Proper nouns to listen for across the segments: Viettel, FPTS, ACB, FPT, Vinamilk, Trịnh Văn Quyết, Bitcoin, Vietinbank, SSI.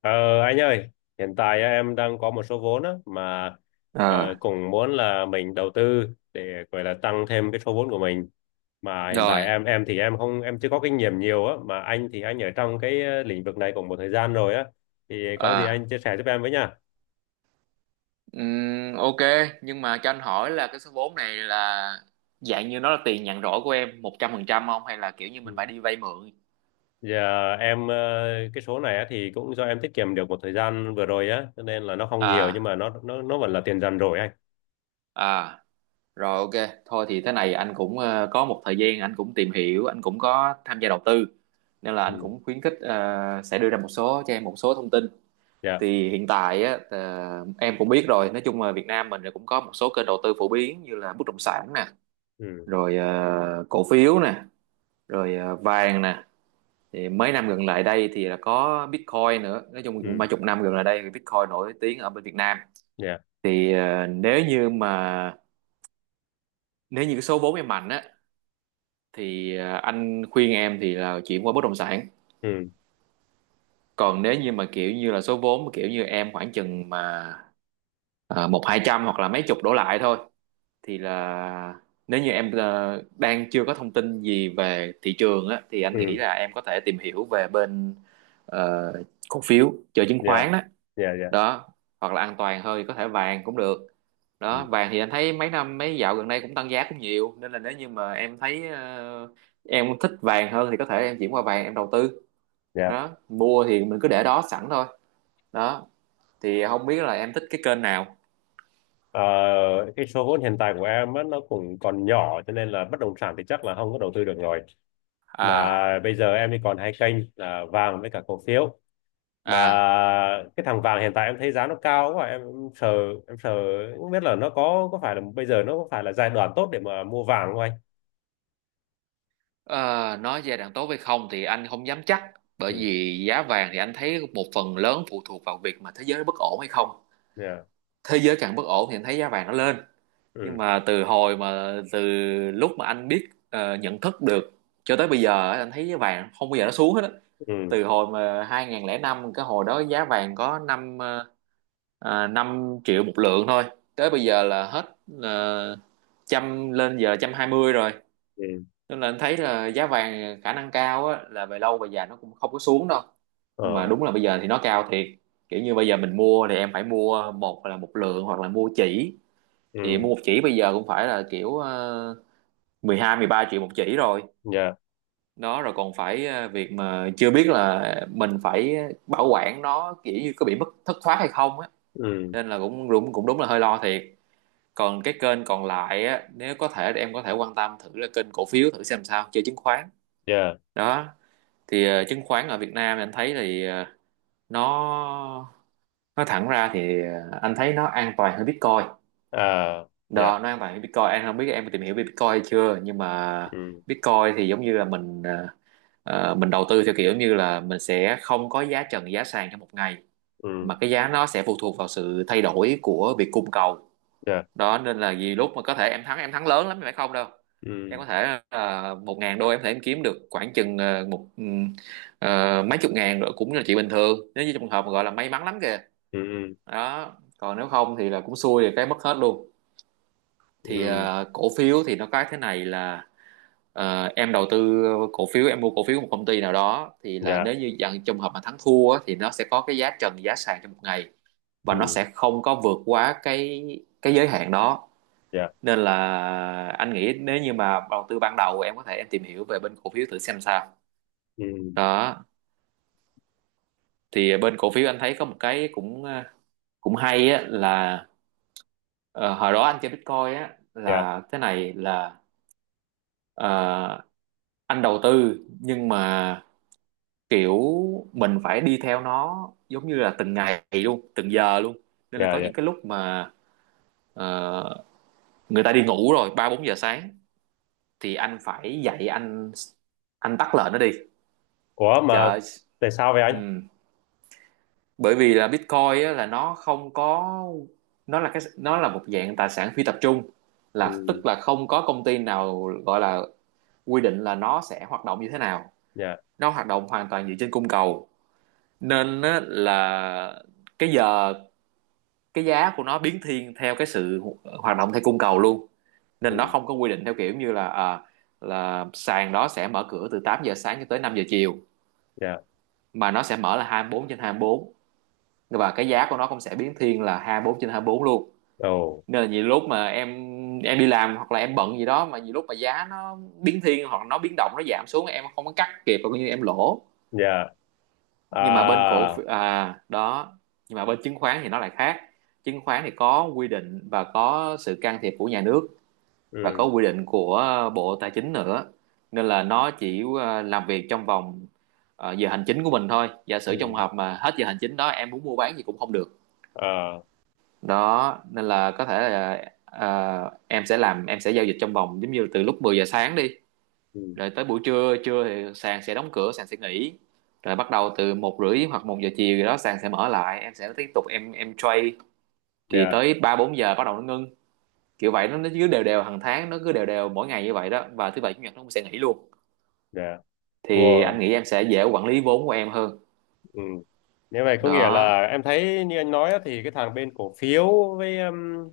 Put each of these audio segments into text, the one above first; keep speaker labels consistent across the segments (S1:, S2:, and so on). S1: Ờ, anh ơi, hiện tại á, em đang có một số vốn á, mà ờ,
S2: à
S1: cũng muốn là mình đầu tư để gọi là tăng thêm cái số vốn của mình. Mà hiện tại
S2: Rồi,
S1: em thì em không em chưa có kinh nghiệm nhiều á, mà anh thì anh ở trong cái lĩnh vực này cũng một thời gian rồi á, thì có gì
S2: à,
S1: anh chia sẻ giúp em với nha.
S2: ok, nhưng mà cho anh hỏi là cái số vốn này là dạng như nó là tiền nhàn rỗi của em 100% không hay là kiểu như mình
S1: Ừ.
S2: phải đi vay mượn?
S1: Giờ em cái số này á, thì cũng do em tiết kiệm được một thời gian vừa rồi á, cho nên là nó không nhiều nhưng
S2: À,
S1: mà nó vẫn là tiền dần rồi anh.
S2: à, Rồi, ok, thôi thì thế này anh cũng có một thời gian anh cũng tìm hiểu, anh cũng có tham gia đầu tư nên là anh
S1: Ừ.
S2: cũng khuyến khích, sẽ đưa ra một số cho em một số thông tin.
S1: Dạ,
S2: Thì hiện tại á, em cũng biết rồi, nói chung là Việt Nam mình cũng có một số kênh đầu tư phổ biến như là bất động sản nè,
S1: ừ,
S2: rồi cổ phiếu nè, rồi vàng nè. Thì mấy năm gần lại đây thì là có Bitcoin nữa, nói chung cũng
S1: ừ,
S2: mấy chục năm gần lại đây thì Bitcoin nổi tiếng ở bên Việt Nam.
S1: dạ,
S2: Thì nếu như cái số vốn em mạnh á thì anh khuyên em thì là chuyển qua bất động sản.
S1: ừ,
S2: Còn nếu như mà kiểu như là số vốn mà kiểu như em khoảng chừng mà một hai trăm hoặc là mấy chục đổ lại thôi thì là, nếu như em đang chưa có thông tin gì về thị trường á thì anh nghĩ
S1: ừ,
S2: là em có thể tìm hiểu về bên ờ, cổ phiếu, chơi chứng
S1: dạ,
S2: khoán đó.
S1: dạ, dạ. Dạ,
S2: Đó, hoặc là an toàn hơi có thể vàng cũng được.
S1: ừ.
S2: Đó, vàng thì anh thấy mấy năm mấy dạo gần đây cũng tăng giá cũng nhiều nên là nếu như mà em thấy, em thích vàng hơn thì có thể em chuyển qua vàng em đầu tư.
S1: Dạ.
S2: Đó, mua thì mình cứ để đó sẵn thôi. Đó, thì không biết là em thích cái kênh nào.
S1: Ờ, cái số vốn hiện tại của em á, nó cũng còn nhỏ cho nên là bất động sản thì chắc là không có đầu tư được rồi.
S2: à
S1: Mà bây giờ em thì còn hai kênh là vàng với cả cổ phiếu. Mà
S2: à
S1: cái thằng vàng hiện tại em thấy giá nó cao quá, sợ em sợ không biết là nó có phải là bây giờ nó có phải là giai đoạn tốt để mà mua vàng không anh?
S2: ờ, nói giai đoạn tốt hay không thì anh không dám chắc, bởi
S1: Ừ.
S2: vì giá vàng thì anh thấy một phần lớn phụ thuộc vào việc mà thế giới nó bất ổn hay không.
S1: Dạ.
S2: Thế giới càng bất ổn thì anh thấy giá vàng nó lên. Nhưng
S1: Ừ.
S2: mà từ lúc mà anh biết, nhận thức được cho tới bây giờ á, anh thấy giá vàng không bao giờ nó xuống hết á.
S1: Ừ.
S2: Từ hồi mà 2005, cái hồi đó giá vàng có năm, 5 triệu một lượng thôi, tới bây giờ là hết ờ, 100, lên giờ 120 rồi.
S1: Ừ.
S2: Nên là anh thấy là giá vàng khả năng cao á, là về lâu về dài nó cũng không có xuống đâu. Nhưng mà
S1: Ờ.
S2: đúng là bây giờ thì nó cao thiệt, kiểu như bây giờ mình mua thì em phải mua, một là một lượng hoặc là mua chỉ. Thì mua
S1: Ừ.
S2: một chỉ bây giờ cũng phải là kiểu, 12 13 triệu một chỉ rồi.
S1: Dạ.
S2: Đó, rồi còn phải việc mà chưa biết là mình phải bảo quản nó, kiểu như có bị mất thất thoát hay không á.
S1: Ừ.
S2: Nên là cũng đúng là hơi lo thiệt. Còn cái kênh còn lại á, nếu có thể thì em có thể quan tâm thử là kênh cổ phiếu, thử xem sao, chơi chứng khoán
S1: Dạ.
S2: đó. Thì chứng khoán ở Việt Nam anh thấy thì, nó nói thẳng ra thì, anh thấy nó an toàn hơn Bitcoin.
S1: À.
S2: Đó,
S1: Dạ.
S2: nói bạn Bitcoin em không biết em có tìm hiểu về Bitcoin hay chưa, nhưng mà
S1: Ừ.
S2: Bitcoin thì giống như là mình, mình đầu tư theo kiểu như là mình sẽ không có giá trần giá sàn trong một ngày,
S1: Ừ.
S2: mà cái giá nó sẽ phụ thuộc vào sự thay đổi của việc cung cầu.
S1: Dạ.
S2: Đó, nên là vì lúc mà có thể em thắng lớn lắm nhưng phải không đâu. Em
S1: Ừ.
S2: có thể, 1.000 đô em có thể em kiếm được khoảng chừng ờ, mấy chục ngàn rồi cũng là chuyện bình thường nếu như trong trường hợp mà gọi là may mắn lắm kìa.
S1: Ừ. Ừ.
S2: Đó, còn nếu không thì là cũng xui thì cái mất hết luôn.
S1: Ừ.
S2: Thì cổ phiếu thì nó có thế này là, em đầu tư cổ phiếu, em mua cổ phiếu của một công ty nào đó thì là
S1: Dạ.
S2: nếu như dạng trong hợp mà thắng thua á, thì nó sẽ có cái giá trần giá sàn trong một ngày, và nó
S1: Ừ.
S2: sẽ không có vượt quá cái giới hạn đó.
S1: Dạ,
S2: Nên là anh nghĩ nếu như mà đầu tư ban đầu, em có thể em tìm hiểu về bên cổ phiếu, thử xem sao
S1: ừ,
S2: đó. Thì bên cổ phiếu anh thấy có một cái cũng, cũng hay á, là ờ, hồi đó anh chơi Bitcoin á
S1: dạ,
S2: là thế này là, ờ, anh đầu tư nhưng mà kiểu mình phải đi theo nó giống như là từng ngày luôn, từng giờ luôn. Nên là
S1: dạ,
S2: có
S1: dạ.
S2: những cái lúc mà, ờ, người ta đi ngủ rồi, 3 - 4 giờ sáng thì anh phải dậy, anh tắt lệnh nó đi.
S1: Ủa
S2: Trời
S1: mà
S2: ơi.
S1: tại sao vậy
S2: Ừ,
S1: anh?
S2: bởi vì là Bitcoin á, là nó không có nó là nó là một dạng tài sản phi tập trung, là
S1: Ừ.
S2: tức là không có công ty nào gọi là quy định là nó sẽ hoạt động như thế nào.
S1: Dạ.
S2: Nó hoạt động hoàn toàn dựa trên cung cầu, nên á, là cái giờ cái giá của nó biến thiên theo cái sự hoạt động theo cung cầu luôn. Nên nó
S1: Ừ.
S2: không có quy định theo kiểu như là, là sàn đó sẽ mở cửa từ 8 giờ sáng cho tới 5 giờ chiều,
S1: Dạ.
S2: mà nó sẽ mở là 24/24, và cái giá của nó cũng sẽ biến thiên là 24/24 luôn.
S1: Ồ.
S2: Nên là nhiều lúc mà em đi làm hoặc là em bận gì đó, mà nhiều lúc mà giá nó biến thiên hoặc nó biến động nó giảm xuống em không có cắt kịp, coi như em lỗ.
S1: Dạ.
S2: Nhưng mà bên cổ
S1: À.
S2: phiếu đó, nhưng mà bên chứng khoán thì nó lại khác. Chứng khoán thì có quy định và có sự can thiệp của nhà nước, và có
S1: Ừ.
S2: quy định của Bộ Tài chính nữa. Nên là nó chỉ làm việc trong vòng giờ hành chính của mình thôi, giả sử trong
S1: Ừ.
S2: hợp mà hết giờ hành chính đó em muốn mua bán gì cũng không được.
S1: À.
S2: Đó, nên là có thể là ờ, em sẽ làm em sẽ giao dịch trong vòng giống như từ lúc 10 giờ sáng đi,
S1: Ừ.
S2: rồi tới buổi trưa trưa thì sàn sẽ đóng cửa, sàn sẽ nghỉ, rồi bắt đầu từ 1 rưỡi hoặc 1 giờ chiều gì đó sàn sẽ mở lại, em sẽ tiếp tục em trade, thì
S1: Dạ.
S2: tới 3 - 4 giờ bắt đầu nó ngưng, kiểu vậy. Nó cứ đều đều hàng tháng, nó cứ đều đều mỗi ngày như vậy đó, và thứ bảy chủ nhật nó cũng sẽ nghỉ luôn.
S1: Dạ.
S2: Thì anh
S1: Ồ.
S2: nghĩ em sẽ dễ quản lý vốn của em hơn
S1: Ừ. Như vậy có nghĩa
S2: đó.
S1: là em thấy như anh nói á, thì cái thằng bên cổ phiếu với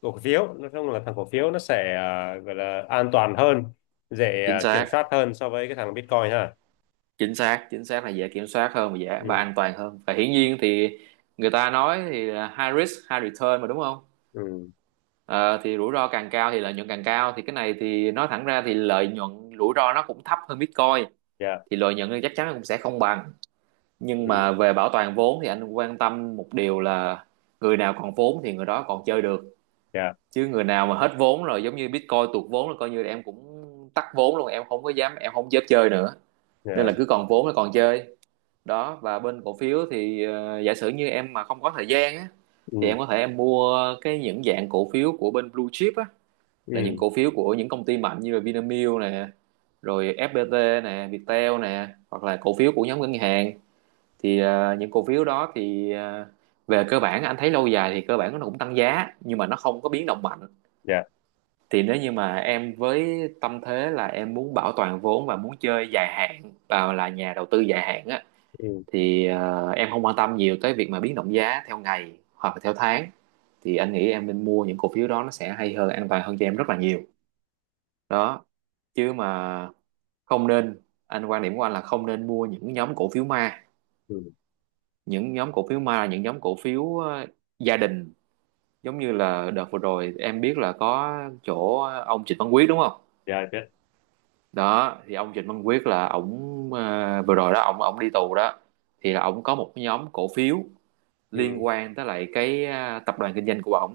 S1: cổ phiếu nói chung là thằng cổ phiếu nó sẽ gọi là an toàn hơn, dễ
S2: Chính
S1: kiểm
S2: xác,
S1: soát hơn so với cái thằng Bitcoin ha.
S2: chính xác, chính xác là dễ kiểm soát hơn và dễ và
S1: Ừ.
S2: an toàn hơn, và hiển nhiên thì người ta nói thì là high risk high return mà đúng không.
S1: Ừ.
S2: Ờ, thì rủi ro càng cao thì lợi nhuận càng cao, thì cái này thì nói thẳng ra thì lợi nhuận, rủi ro nó cũng thấp hơn Bitcoin,
S1: Dạ.
S2: thì lợi nhuận thì chắc chắn nó cũng sẽ không bằng. Nhưng mà
S1: Ừ.
S2: về bảo toàn vốn thì anh quan tâm một điều là người nào còn vốn thì người đó còn chơi được,
S1: Dạ.
S2: chứ người nào mà hết vốn rồi, giống như Bitcoin tuột vốn là coi như là em cũng tắt vốn luôn, em không có dám em không dám chơi nữa. Nên là
S1: Dạ.
S2: cứ còn vốn là còn chơi. Đó, và bên cổ phiếu thì giả sử như em mà không có thời gian á thì
S1: Ừ.
S2: em có thể em mua cái những dạng cổ phiếu của bên blue chip á, là những
S1: Ừ.
S2: cổ phiếu của những công ty mạnh như là Vinamilk nè, rồi FPT nè, Viettel nè, hoặc là cổ phiếu của nhóm ngân hàng. Thì những cổ phiếu đó thì về cơ bản anh thấy lâu dài thì cơ bản nó cũng tăng giá, nhưng mà nó không có biến động mạnh.
S1: Dạ.
S2: Thì nếu như mà em với tâm thế là em muốn bảo toàn vốn và muốn chơi dài hạn và là nhà đầu tư dài hạn á,
S1: Ừ.
S2: thì em không quan tâm nhiều tới việc mà biến động giá theo ngày hoặc là theo tháng, thì anh nghĩ em nên mua những cổ phiếu đó, nó sẽ hay hơn, an toàn hơn cho em rất là nhiều đó. Chứ mà không nên, anh quan điểm của anh là không nên mua những nhóm cổ phiếu ma.
S1: Ừ.
S2: Những nhóm cổ phiếu ma là những nhóm cổ phiếu gia đình, giống như là đợt vừa rồi em biết là có chỗ ông Trịnh Văn Quyết đúng không.
S1: Dạ biết.
S2: Đó thì ông Trịnh Văn Quyết là ổng, vừa rồi đó ổng ổng đi tù đó. Thì là ổng có một cái nhóm cổ phiếu liên
S1: Ừ.
S2: quan tới lại cái tập đoàn kinh doanh của ổng,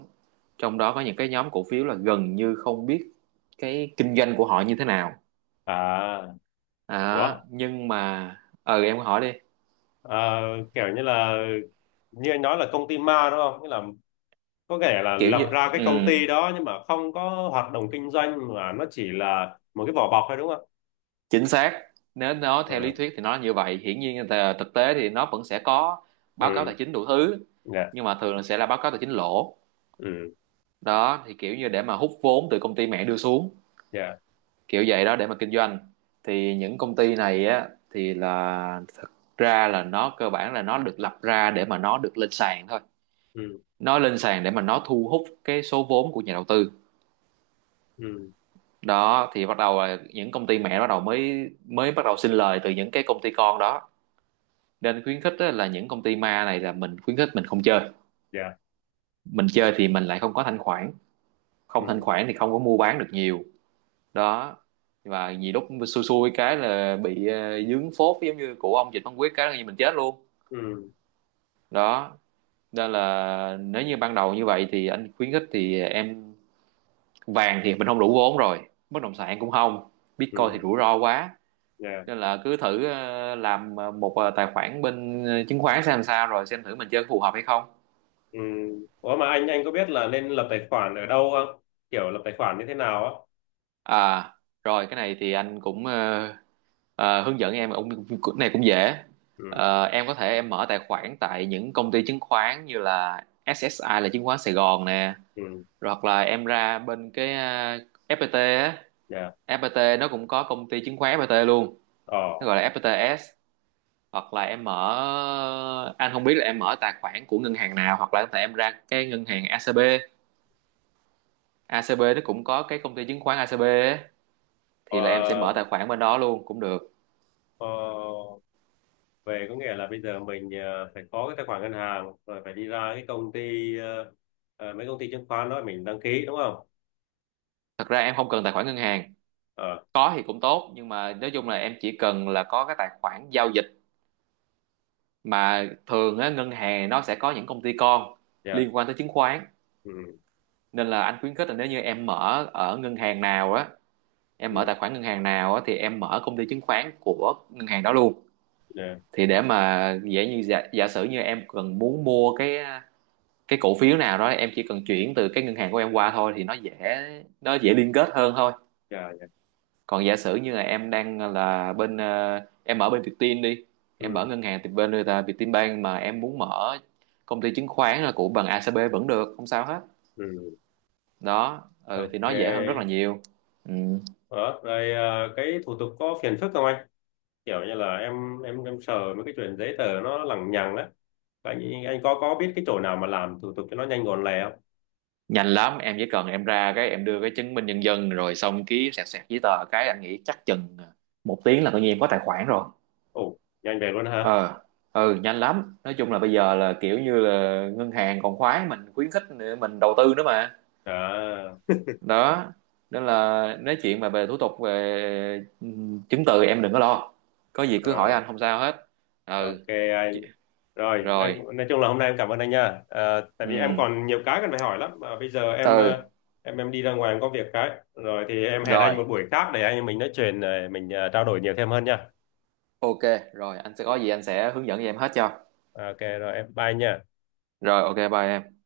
S2: trong đó có những cái nhóm cổ phiếu là gần như không biết cái kinh doanh của họ như thế nào
S1: À. Ủa.
S2: đó. Nhưng mà ừ, em hỏi đi.
S1: Ờ, kiểu như là như anh nói là công ty ma đúng không, nghĩa là có thể là
S2: Kiểu như,
S1: lập ra cái
S2: ừ,
S1: công ty đó nhưng mà không có hoạt động kinh doanh mà nó chỉ là một cái vỏ bọc thôi đúng không?
S2: chính xác. Nếu nó theo lý
S1: Ừ.
S2: thuyết thì nó là như vậy, hiển nhiên là thực tế thì nó vẫn sẽ có báo cáo
S1: Ừ.
S2: tài chính đủ thứ,
S1: Dạ.
S2: nhưng mà thường là sẽ là báo cáo tài chính lỗ
S1: Ừ.
S2: đó. Thì kiểu như để mà hút vốn từ công ty mẹ đưa xuống
S1: Dạ.
S2: kiểu vậy đó để mà kinh doanh. Thì những công ty này á thì là thực ra là nó cơ bản là nó được lập ra để mà nó được lên sàn thôi.
S1: Ừ.
S2: Nó lên sàn để mà nó thu hút cái số vốn của nhà đầu tư
S1: Ừ.
S2: đó. Thì bắt đầu là những công ty mẹ bắt đầu mới mới bắt đầu sinh lời từ những cái công ty con đó. Nên khuyến khích á, là những công ty ma này là mình khuyến khích mình không chơi.
S1: Dạ.
S2: Mình chơi thì mình lại không có thanh khoản, không thanh
S1: Ừ.
S2: khoản thì không có mua bán được nhiều đó. Và nhiều lúc xui xui cái là bị dướng phốt giống như của ông Dịch Văn Quyết cái là như mình chết luôn
S1: Ừ.
S2: đó. Nên là nếu như ban đầu như vậy thì anh khuyến khích thì em, vàng thì mình không đủ vốn rồi, bất động sản cũng không, Bitcoin thì
S1: Ừ.
S2: rủi ro quá,
S1: Dạ.
S2: nên là cứ thử làm một tài khoản bên chứng khoán xem làm sao rồi xem thử mình chơi có phù hợp hay không.
S1: Ừ. Ủa mà anh có biết là nên lập tài khoản ở đâu không? Kiểu lập tài khoản như thế nào á?
S2: À, Rồi cái này thì anh cũng hướng dẫn em ông cái này cũng dễ.
S1: Ừ.
S2: Em có thể em mở tài khoản tại những công ty chứng khoán như là SSI là chứng khoán Sài Gòn nè,
S1: Ừ.
S2: rồi hoặc là em ra bên cái FPT á,
S1: Dạ.
S2: FPT nó cũng có công ty chứng khoán FPT luôn, nó
S1: Ờ.
S2: gọi là FPTS. Hoặc là em mở, anh không biết là em mở tài khoản của ngân hàng nào, hoặc là có thể em ra cái ngân hàng ACB, ACB nó cũng có cái công ty chứng khoán ACB á, thì là em sẽ mở
S1: Ờ.
S2: tài khoản bên đó luôn cũng được.
S1: Ờ, về có nghĩa là bây giờ mình phải có cái tài khoản ngân hàng rồi phải đi ra cái công ty mấy công ty chứng khoán đó mình đăng ký đúng không?
S2: Thật ra em không cần tài khoản ngân hàng,
S1: Ờ.
S2: có thì cũng tốt nhưng mà nói chung là em chỉ cần là có cái tài khoản giao dịch. Mà thường á ngân hàng nó sẽ có những công ty con
S1: Dạ.
S2: liên quan tới chứng khoán,
S1: Ừ.
S2: nên là anh khuyến khích là nếu như em mở ở ngân hàng nào á, em mở
S1: Ừ.
S2: tài khoản ngân hàng nào á thì em mở công ty chứng khoán của ngân hàng đó luôn.
S1: Dạ.
S2: Thì để mà dễ, như giả sử như em cần muốn mua cái cổ phiếu nào đó em chỉ cần chuyển từ cái ngân hàng của em qua thôi thì nó dễ, nó dễ liên kết hơn thôi.
S1: Dạ. Dạ.
S2: Còn giả sử như là em đang là bên em ở bên Vietin đi, em mở
S1: Ừ.
S2: ngân hàng thì bên người ta Vietin Vietinbank, mà em muốn mở công ty chứng khoán là của bằng ACB vẫn được không sao hết
S1: Ừ.
S2: đó. Ừ, thì
S1: Ok.
S2: nó dễ hơn rất là nhiều. Ừ.
S1: Đó rồi, cái thủ tục có phiền phức không anh? Kiểu như là em sợ mấy cái chuyện giấy tờ nó lằng nhằng á. Anh có biết cái chỗ nào mà làm thủ tục cho nó nhanh gọn lẹ không?
S2: Nhanh lắm, em chỉ cần em ra cái em đưa cái chứng minh nhân dân rồi xong ký sẹt sẹt giấy tờ cái anh nghĩ chắc chừng một tiếng là tự nhiên em có tài khoản rồi.
S1: Ồ, nhanh về luôn ha.
S2: Ờ, ừ, nhanh lắm, nói chung là bây giờ là kiểu như là ngân hàng còn khoái mình, khuyến khích mình đầu tư nữa mà
S1: À,
S2: đó. Nên là nói chuyện mà về thủ tục về chứng từ em đừng có lo, có gì cứ hỏi
S1: à.
S2: anh không sao hết. Ừ.
S1: Ok
S2: Chị-
S1: anh. Rồi, em
S2: rồi,
S1: nói chung là hôm nay em cảm ơn anh nha. Ờ, tại
S2: ừ,
S1: vì em còn nhiều cái cần phải hỏi lắm mà bây giờ em
S2: ừ.
S1: ờ, em em đi ra ngoài em có việc cái. Rồi thì em hẹn
S2: Rồi
S1: anh một buổi khác để anh em mình nói chuyện mình trao đổi nhiều thêm hơn nha.
S2: ok, rồi anh sẽ có gì anh sẽ hướng dẫn cho em hết cho.
S1: Ok rồi, em bye nha.
S2: Rồi ok, bye em.